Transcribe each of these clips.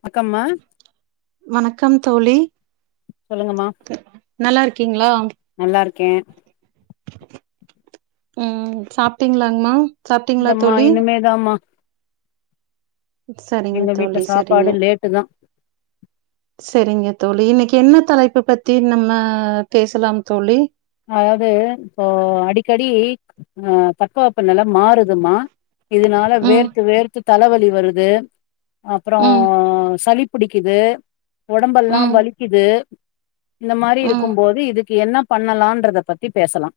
வணக்கம்மா வணக்கம் தோழி சொல்லுங்கம்மா நல்லாருக்கீங்ளா? நல்லா இருக்கே ம் சாப்டீங்ளாங்மா? இல்லம்மா இனிமேதாம்மா சரிங்க எங்க வீட்ல தோழி சாப்பாடு லேட்டுதா செரிங்க தோழி இன்னைக்கு என்ன தலைப்பு பத்தி நம்ம பேசலாம் தோழி அதாவ்து இப்போ அடிக்கடி ஆ தட்ப வெப்ப நெல மாறுதுமா இதனால ம் வேர்த்து வேர்த்து தலவலி வருது அப்பறோ ம் சளி புடிக்குது ஒடம்பெல்லா ம் வலிக்குது இந்த மாரி ம் இருக்கும்போது, இதுக்கு என்ன பண் ணலான்றத பத்தி பேசலா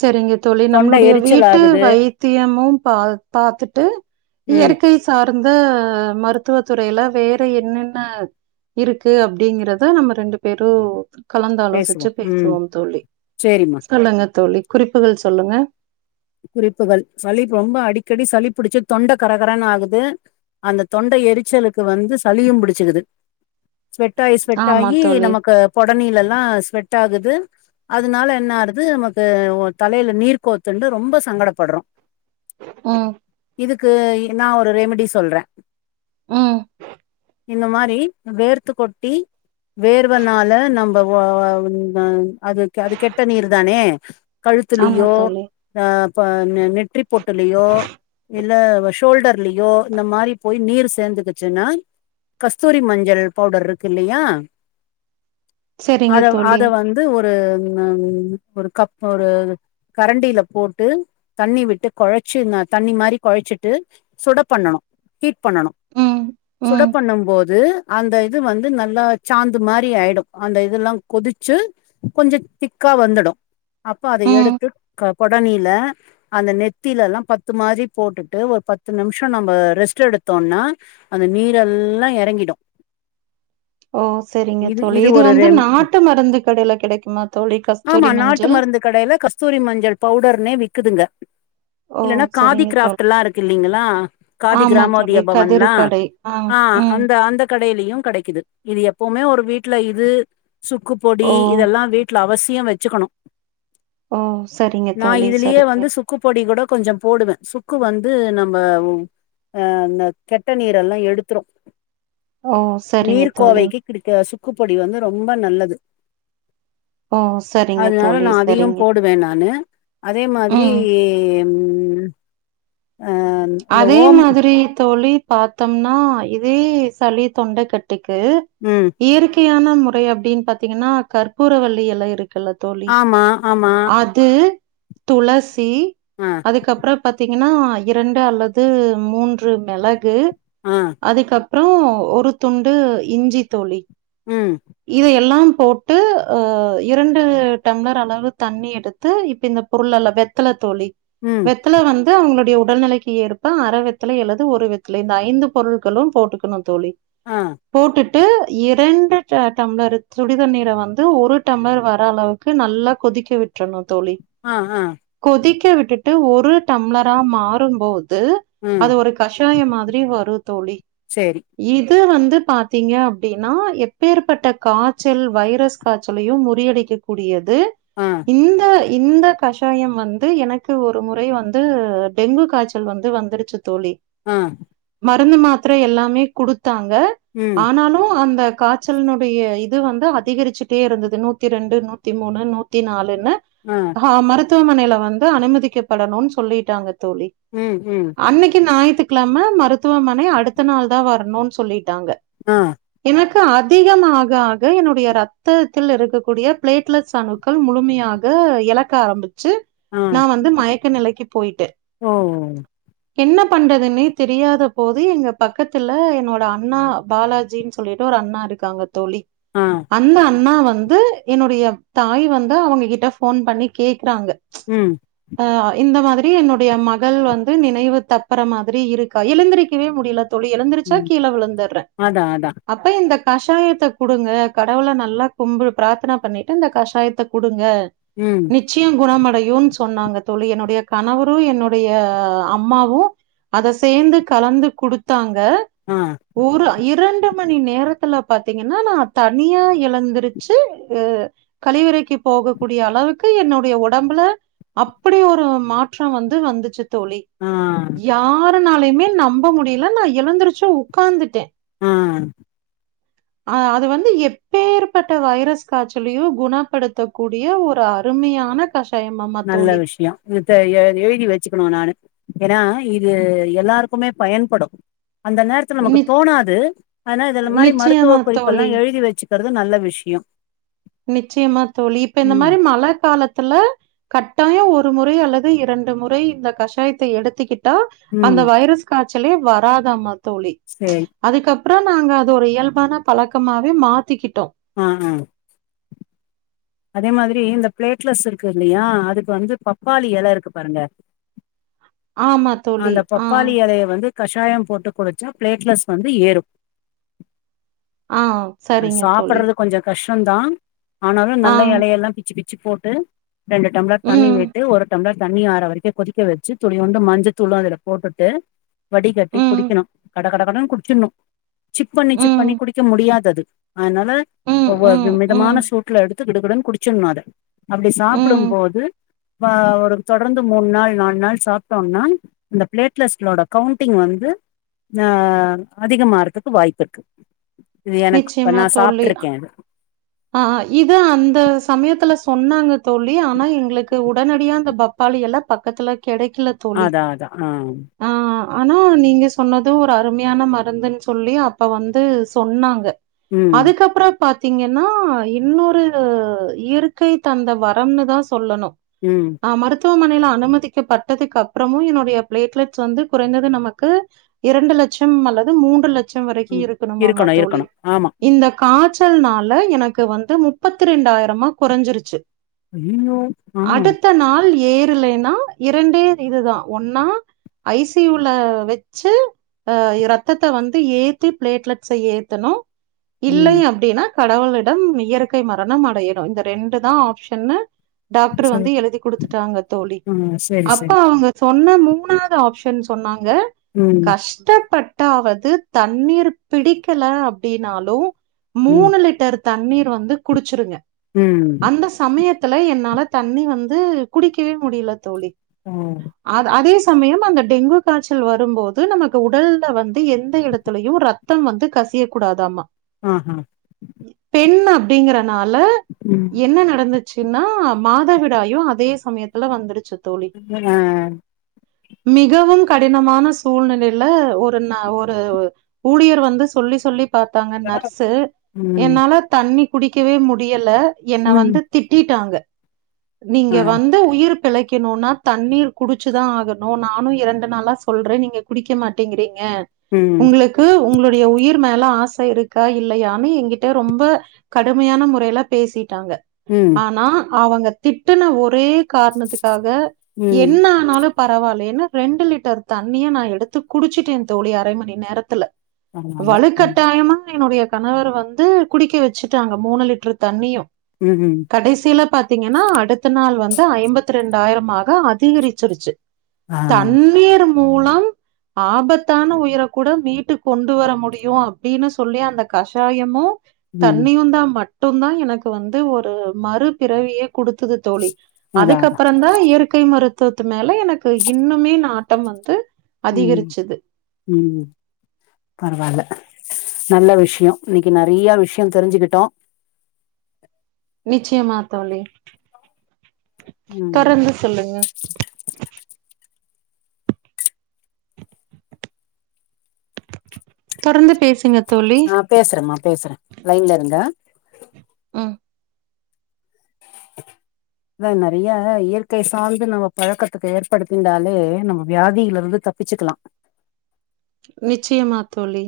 செரிங்க தோழி தொண்ட நம்மளுடைய எரிச்சல் வீட்டு ஆகுது வைத்தியமும் பா பாத்துட்டு ம் இயற்கை சார்ந்த மருத்துவ துறையில வேற என்னென்ன இருக்கு அப்டிங்கிறத நம்ம ரெண்டு பேரு பேசுவோ கலந்தாலோசிச்சு ம் பேசுவோம் தோழி சேரிம்மா சொல்லுங்க தோழி குறிப்புகள் சொல்லுங்க குறிப்புகள் சளி ரொம்ப அடிக்கடி சளி புடிச்சு தொண்ட கரகரனாகுது அந்த தொண்ட எரிச்சலுக்கு வந்து சளியும் புடிச்சுக்குது ஸ்வெட்டாயி ஸ்வெட் ஆமா ஆயி தோழி நமக்கு பொடநிலெல்லா ஸ்வெட்டாகுது அதனால என்ன ஆறது நமக்கு ஒ தலையில நீர் கோத்துண்டு ரொம்ப சங்கடப்படுறோ ம் இதுக்கு இ நா ஒரு ரெமிடி சொல்றே ம் இந்த மாரி வேர்த்து கொட்டி வேர்வனால நம்ப ஒ வ வந் அ அதுக் அது கெட்ட நீரு தானே ஆமா கழுத்துலியோ தோழி அ ப ந நெற்றிப்பொட்டுலியோ இல்ல வ ஷோல்டர்லியோ இந்த மாரி போய் நீர் சேந்துக் சுன்னா கஸ்தூரி மஞ்சள் பவுடர்ருக்கு இல்லையா செரிங்க அத தோழி அத வந் து ஒரு ம் நங் ஒரு கப் ஒரு கரண்டில போட்டு தண்ணி விட்டு கொழச்சு இந்த தண்ணி மாரி கொழச்சிட்டு சுட பண்ணனு ஹீட் பண்ணனு ம் சுட ம் பண்ணும்போது அந்த இது வந்து நல்லா சாந்து மாரி ஆயிடோ அந்த இதெல்லா கொதிச்சு கொஞ்சோ திக்கா வந்துடு அப்போ அத ம் எடுத்து க கொடனில அந்த நெத்திலெல்லா பத்து மாரி போட்டுட்டு ஒரு பத்து நிம்ஷோ நம்ப ரெஸ்ட் எடுத்தோனா அந்த நீரெல்லா எறங்கிடோ ஓ செரிங்க தோழி இது வந்து ரெம் நாட்டு மருந்து கடையில கெடைக்குமா தோழி ஆமா கஸ்தூரி நாட்டு மஞ்சள் மருந்து கடையில கஸ்தூரி மஞ்சள் பவுடர்னே விக்குதுங்க ஓ இல்லன்னா காதி செரிங்க தோழி கிராஃப்டில்லா இருக்கு இல்லீங்களா காதி ஆமா தோழி கிராமோதிய கதிரு பவன்லா கடை ஆ ம் அந்த அந்த கடையிலயு கடைக்கிது இது எப்பவுமே ஒரு வீட்ல இது சுக்கு ஓ பொடி இதெல்லா வீட்ல அவசியோ வெச்சுக்கணு ஓ சரி நான இதுலியே வந்து சுக்கு பொடி கூட கொஞ்சம் போடுவே சுக்கு வந்து நம்ப ம் ஆ இந்த கெட்ட நீரெல்லா எடுத்துரு ஓ சரிங்க தோழி நீர்க்கோவைக்கு கிடுக்க சுக்கு பொடி வந்து ரொம்ப நல்லது ஓ சரிங்க அதனால தோழி நா அதயு சரிங்க போடுவே நானு இத மாதிரி ம் ம் ஹம் அதே மாதிரி தோழி பாத்தம்னா இதே சளி தொண்டக்கட்டுக்கு ம் இயற்கையான முறை அப்டின்னு பாத்தீங்கன்னா கற்பூரவள்ளி எல இருக் குல்ல தோழி ஆமா ஆமா அது துளசி ஆ அதுக்கப்பறம் பாத்தீங்கன்னா இரண்டு அல்லது மூன்று மெளகு ஆ அதுக்கப்றோ ஒரு துண்டு இஞ்சி தோழி ம் இத எல்லாம் போட்டு அ இரண்டு டம்ளர் அளவு தண்ணி எடுத் து இப்ப இந்த பொருள் எல்லா வெத்தல தோழி ம் வெத்தல வந் து அவங்களுடைய உடல்நிலைக்கு ஏற்ப அரவெத்தலை அல்லது ஒரு வெத்தலை இந்த ஐந்து பொருள்களு போட்டுக்கணு தோழி ஆ போட்டுட்டு இரண்டு டம்ளர் சுடிதண்ணீர வந்து ஒரு டம்ளர் வர அளவுக்கு நல்லா கொதிக்க விட்டுறணு தோழி ஆ ஆ கொதிக்க விட்டுட்டு ஒரு டம்ளரா மாறும்போது ம் அது ஒரு கஷாய மாதிரி வரு தோழி சேரி இது வந்து பாத்தீங்க அப்டின்னா எப் பேற்பட்ட காச்சல் வைரஸ் காச்சலயு முறியடிக்க கூடியது ஆ இந்த இந்த கஷாயம் வந்து எனக்கு ஒரு முறை வந்து டெங்கு காய்ச்சல் வந்து வந்துருச்சு தோழி ஆ மருந்து மாத்திர எல்லாமே குடுத்தாங்க ம் ஆனாலு அந்த காச்சல்னுடைய இது வந்து அதிகரிச்சுட்டே இருந்தது நூத்தி ரெண்டு நூத்தி மூணு நூத்தி நாலுன்னு ஆ ஹ மருத்துவமனைல வந்து அனுமதிக்கப்படணுன் சொல்லிட்டாங்க தோழி ம் ம் அன்னிக்கு ஞாயித்துக்கெழம மருத்துவமனை அடுத்த நாள் தா வரணுன் சொல்லிட்டாங்க ஆ எனக்கு அத் திகமாக ஆக என்னுடைய ரத்தத்தில் இருக்கக்கூடிய பிளேட்லெட்ஸ் அணுக்கள் முழுமையாக எலக் க ஆரம்பிச்சு ஆ நா வந்து மயக்க நிலைக்கு போயிட்டே ஓ என்ன பண்றதுன்னே தெரியாத போது எங்க பக்கத்துல என்னோட அண்ணா பாலாஜின் சொல்லிட்டு ஒரு அண்ணா இருக்காங்க தோழி ஆ அந்த அண்ணா வந்து என்னுடைய தாய் வந்து அவங்க கிட்ட ஃபோன் பண்ணி கேக்றாங்க ம் அ இந்த மாதிரி என்னுடைய மகள் வந்து நினைவு தப்பற மாதிரி இருக்கா எழுந்திரிக்கவே முடியல தோழி எழுந்திரிச்சா ம் கீழ விழுந்துற்ர அதா அதா அப்ப இந்த கஷாயத்த குடுங்க கடவுள நல்லா கும்பு பிராத்தன பண்ணிட்டு இந்த கஷாயத்த குடுங்க ம் நிச்சியு குணமடையூனு சொன்னாங்க தோழி என்னுடைய கணவரு என்னுடைய அம்மாவு அத சேந்து கலந்து குடுத்தாங்க ஆ ஒரு இரண்டு மணி நேரத் த்துல பாத்தீங்கனா நா தனியா எழுந்தருச்சு அ கழிவறைக்கு போக கூடிய அளவுக்கு என்னுடைய ஒடம்புல அப்டி ஒரு மாற்றொ வந்து வந்துச்சு தோழி ஆ யாருனாலயுமே நம்ப முடியல நா எழுந்துருச்சு உக்காந்துட்டே ஆ அ அது வந்து எப்பேற்பட்ட வைரஸ் காச்சலயு குணப்படுத்தக் கூடிய ஒரு அருமையான கஷாயமம் நல்ல விஷ்யோ இத ஏ எழுதி வெச்சுக்கணு நானு ஏனா இது எல்லாருக்குமே பயன்படு அந்த நேரத் துல நமக்கு நி தோணாது ஆனா இதுல மாரி மருத்துவ நிச்சயமா குறிப்பெல்லா தோழி எழுதி வெச்சுக்கறது நல்ல விஷ்யொ நிச்சயமா தோழி இப்ப இந்த மாரி மழ காலத்துல கட்டாயொ ஒரு முறை அல்லது இரண்டு முறை இந்த கஷாயத்த எடுத்துக்கிட்டா ம் அந்த வைரஸ் காச்சலே வராதாமா தோழி சேரி அதுக்கப்றொ நாங்க அது ஒரு இயல்பான பழக்கமாவே மாத்திகிட்டோ ஆ அ அதே மாதிரி இந்த பிளேட்லஸ் இருக்கு இல்லயா அதுக்கு வந்து பப்பாளி எல இருக்கு பாருங்க ஆமா தோழி அந்த ஆ பப்பாளி எலைய வந்து கஷாயம் போட்டு குடிச்சா பிளேட்லட்ஸ் வந்து ஏறு ஆ அத சரிங்க தோழி சாப்பட்றது கொஞ்சொ கஷ்ட்டோந்தா ஆனாலு ஆ நல்ல எலையெல்லா பிச்சி பி ச்சி போட்டு ரெண்டு டம்ளர் தண்ணி ம் விட்டு ஒரு டம்ளர் தண்ணி ஆற வரைக்கு கொதிக்க வச்சி துளியூண்டு மஞ்ச தூளு அதுல போட்டுட்டு வடிகட்டி ம், குடிக்கணு கட கட கடன் குடிச்சிட்னு சிப் பண்ணி சிப் பண்ணி ம், குடிக்க முடியாது அது அதனால ம், ஒவ்வொ வி ம், மிதமான ம், சூட்ல எடுத்து கிடு கிடுன் குடிச்சின்னு அத அப்டி ம். சாப்டும்போது வா ஒரு தொடர்ந்து மூண் நாள் நால் நாள் சாப்ட்டோம்னா இந்த பிளேட்லஸ்ட்லோட கவ்ண்டிங் வந்து ஆ அதிகமாறதுக்கு வாய்ப்பிருக்கு இது எனக்கு இப்ப நா சாப்ட்டுருக்கே ஆ இது அந்த சமயத்துல சொன்னாங்க தோழி ஆனா எங்களுக்கு உடனடியா அந்த பப் பப்பாளியெல்லா பக்கத்துல கெடைக்கல த் அதா அதா ஆ ஆனா நீங்க சொன்னதூ ஒரு அருமையான மருந்துன் சொல்லி அப்போ வந்து சொன்னாங்க ம் அதுக்கப்றோ பாத்தீங்க ன்னா இன்னொரு இயற்கை தந்த வரம்னுதா சொல்லணூ ம் ஆ மருத்துவமனைல அனுமதிக்கப்பட்டதுக்கு அப்புறமு என்னுடைய பிளேட்லெட்ஸ் வந்து குறைந்தது நமக்கு இரண்டு லட்சம் அல்லது மூன்று லட்சம் வரைக்கு ம் இருக்கணுமாமா இருக்கணு தோழி இருக்கணு ஆமா இந்த காச்சல்னால எனக்கு வந்து முப்பத்தி ரெண்டாயிரமா கொறஞ்சிருச்சு ஐயயோ ஆ அடுத்த நாள் ஏறுலேன்னா இரண்டே இதுதா ஒன்னா ஐ சி யூ ல வெச்சு அ எ இரத்தத்த வந்து ஏத்தி பிளேட்லெட்ஸ ஏத்தணு இல்லை ம் அப்டினா கடவுளிடம் இயற்கை மரணம் அடையணு இந்த ரெண்டு தா ஆப்ஷன்னு டாக்ட்ரு சரி வந்து எழுதி குடுத்துட்டாங்க தோழி ஆ சரி அப்ப சரி அவ்ங்க சொன்ன மூணாவ்து ஆப்ஷன் சொன்னாங்க ம் கஷ்டப்பட் ட்டாவ்து தண்ணீரு பிடிக்கல அப்டினாலூ ம் மூணு லிட் டர் தண்ணீரு வந்து குடுச்சுருங்க ம் அந்த சமயத்துல என்னால தண்ணி வந்து குடிக்கவே முடியல தோழி ஓ அது அதே ஸ் சமயம் அந்த டெங்கு காச்சல் வரும்போது நமக்கு உடல்ல வந்து எந்த எடத்துலயு ரத் த்தம் வந்து கசியக் கூடாதாமா ஆ ஹா பெண் அப்டிங்கறனால ம் என்ன நடந்து ச்சுனா மாதவிடாயு அதே சமயத்துல வந்துருச்சு தோழி என்னங்க மிகவும் கடினமான சூழ்நிலைல ஒரு ந ஒரு ஊழியரு வந்து சொல்லி சொல்லி பாத்தாங்க நர்ஸு ம் என்னால தண்ணி குடிக்கவே முடியல என்ன ம் வந்து திட்டிட்டாங்க நீங்க ஆ வந் ந்து உயிரு பெழைக்கணுனா தண்ணீரு குடுச்சுதா ஆகண நானூ இரண்டு நாளா சொல்றே நீங்க எப் குடிக்க மாட்டேங்கிறீங்க ம் உங்ளுக்கு உங்களுடைய உயிர் மேல ஆச இருக்கா இல்லையானு எங்கிட் ட்டு ரொம்ப கடுமையான முறைல பேசிட்டாங்க ம் ஆனா அவுங்க திட்டுன ஒரே காரணத்துக்காக ம் என்ன ஆனாலு பரவால்லைனு ரெண்டு லிட்டர் தண்ணியு நா எடுத்து குடிச்சுட்டே தோழி அரை மணி நேரத்துல பரவால்ல ம் வலுக்கட்டாயமா என்னுடைய கணவர் வந் வந்து குடிக்க வெச்சுட்டாங்க மூணு லிட்ரு தண்ணியு ம் ம் கடைசில பாத்தீங்கனா அடுத்த நாளு வந்து ஐம்பத்தி ரெண்டாயிரமாக அதிகரிச்சுருச்சு ஆ தண்ணீரும் [inaudible] ஆபத்தான உயிரக் கூட மீட்டு கொண்டு வர முடியு அப்டினு சொல்லி அந்த கஷாயமு ம் தண்ணியுந்தா மட் ட்டுந்தா எனக்கு வந்து ஒரு மறுபிறவியே குடுத்தது தோழி அதா அதா அதுக்கப்பறந்தா இயற் இயற்கை மருத்துவத்து மேல எனக்கு இன்னுமே நாட்டம் வந்து ம் அதிகரிச்சது ம் பரவால்ல நல்ல விஷ்ய இன்னக்கி நெறையா விஷ்ய தெரிஞ்சுகிட்டோ நிச்சயமா தோழி ம் தொரந்து சொல்லுங்க தொடர்ந்து பேசுங்க தோழி ஆ பேசுறேமா பேசுறே லைன்ல இருங்க ம் அதா நெறைய இயற்கை சார்ந்து நம்ம பழக்கத்துக்கு ஏற்படுத்தின்டாலே நம்ம வியாதியிலருந்து தப்பிச்சுக்கலா நிச்சயமாத் தோழி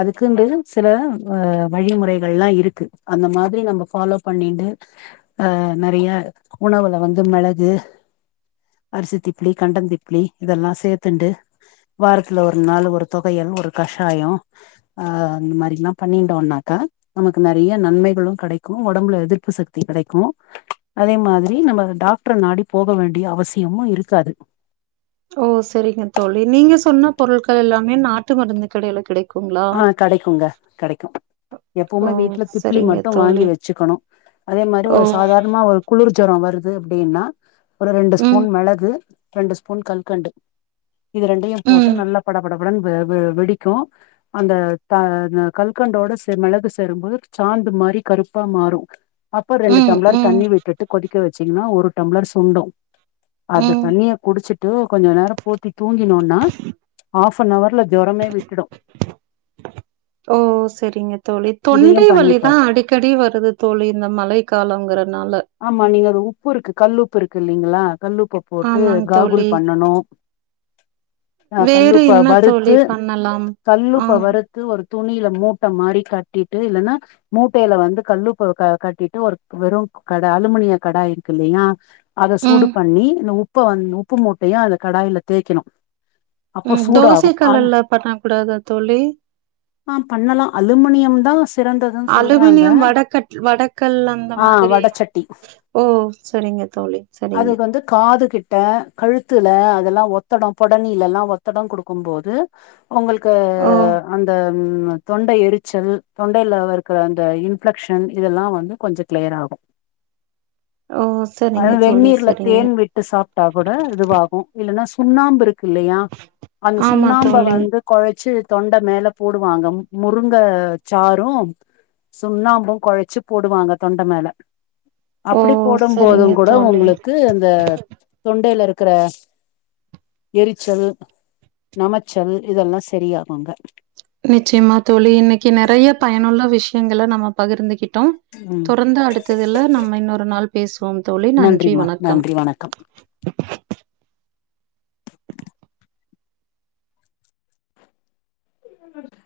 அதுக்குன்டு சில அ வழிமுறைகள்லா இருக்கு அந்த மாதிரி நம்ம ஃபாலோ பண்ணின்டு ஆ நெறையா உணவுல வந்து மெளகு அரிசி திப்ளி கண்டன் திப்ளி இதெல்லா சேத்துண்டு வாரத்துல ஒரு நாள் ஒரு தொவையல் ஒரு கஷாயோ ஆ இந்த மாரிலா பண்ணிட்டோம்னாக்கா நமக்கு நெறைய நன்மைகளும் கெடைக்கும் ஒடம்புல எதிர்ப்பு சக்தி கெடைக்கும் அதே மாதிரி நம்ம டாக்டர நாடி போக வேண்டிய அவசியமும் இருக்காது ஓ சரிங்க தோழி நீங்க சொன்ன பொருள்கள் எல்லாமே நாட்டு மருந்து கடையில கிடைக் ஆ கடைக்குங்க கெடைக்கும் ஓ! எப்பவுமே வீட்ல திப்ளி சரிங்க மட்டும் தோழி. வாங்கி வச்சுக்கணும் அதே மாதிரி ஓ! ஒரு சாதாரணமா ஒரு குளுர் ஜொரோ வருது அப்டின்னா ஒரு ரெண்டு ம், ஸ்பூன் மிளகு ரெண்டு ஸ்பூன் கல்கண்டு இது ரெண்டையும் போட்டு ம், நல்லா படபடபடன் வெ வெ வெடிக்கும் அந்த த கல்கண்டோட செ மிளகு சேரும்போது சாந்து மாரி கருப்பா மாறும் அப்ப ரெண்டு ம், டம்ளர் ம், தண்ணி விட்டுட்டு கொதிக்க வச்சீங்ன்னா ஒரு டம்ளர் சுண்டும் அந்த ம். தண்ணிய குடுச்சுட்டு கொஞ்ச நேரோ போத்தி தூங்கினோன்னா ஆஃப் ஃப நவர்ல ஜொரமே விட்டுடும் ஓ சரிங்க தோழி இதையு தொண்டை பண்ணி பாருங்க வலிதா அடிக்கடி வருது தோழி இந்த மழை காலங்கிறனால ஆமா நீங்க அது உப்பு இருக்கு கல்லுப்பு இருக்கு இல்லைங்களா கல்லுப்ப போட்டு ஆமாங்க தோழி. காகுல் பண்ணனும் ஆ வேறு கல்லுப்ப என்ன தோழி வறுத்து பண்ணலாம்? ஆ, கல்லுப்ப வறுத் த்து ஒரு துணில மூட்ட மாறி கட்டிட்டு இல்லன்னா மூட்டையில வந்து கல்லுப்ப கட்டிட்டு ஒரு வெறும் கடா அலுமினிய கடாய் இருக்குல்லையா அத சூடு ம், பண்ணி இந்த உப்ப வந் உப்பு மூட்டைய அத கடாயில தேய்க்கணு அப்போ ம் சூடாகு அந் தோசைக்கல்லுல பண்ண கூடாதா தோழி ஆ பண்ணலா அலுமினியம்தா சிறந்ததுன்னு சொல்றாங் அலுமினியம் வடக்கட் வட க்கல்லா அந்த மாதிரி வடச்சட்டி ஓ சரிங்க தோழி சரிங்க அது வந்து காது கிட்ட கழுத்துல அதலா ஒத்தடம் பொடனிலல்லா ஒத்தடம் குடுக்கும் போது உங்களுக்கு ஓ! அந்த ம் தொண்டை எரிச்சல் தொண்டையில இருக்கிற அந்த இன்ஃப்ளெக்ஷன் இதல்லா வந்து கொஞ்ச கிளியர் ஆகும் ஓ சரிங்க தோழி வெந்நீர்ல சரிங்க தேன் விட்டு சாப்ட்டா கூட இதுவாகும் இல்லனா சுண்ணாம்பு இருக் குல்லையா அந்த ஆமா சுண்ணாம்ப தோழி வந்து கொழச்சு தொண்ட மேல போடுவாங்க முருங்க சாரும் சுண்ணாம்பும் கொழச்சு போடுவாங்க தொண்ட மேல ஓ அப்படி போடும் சரிங்க போதும் கூட தோழி உங்களுக்கு அந்த தொண்டைல இருக்கிற எரிச்சல் நமச்சல் இதெல்லா சரியாகுங்க நிச்சயமா தோழி இன்னைக்கு நெறைய பயனுள்ள விஷயங்கல நம்ம பகிர்ந்துகிட்டோ ம் தொடர்ந்து அடுத்ததுல நம்ம இன்னொரு நாள் பேசுவோம் தோழி நன்றி நன்றிமா வணக்கம் நன்றி உ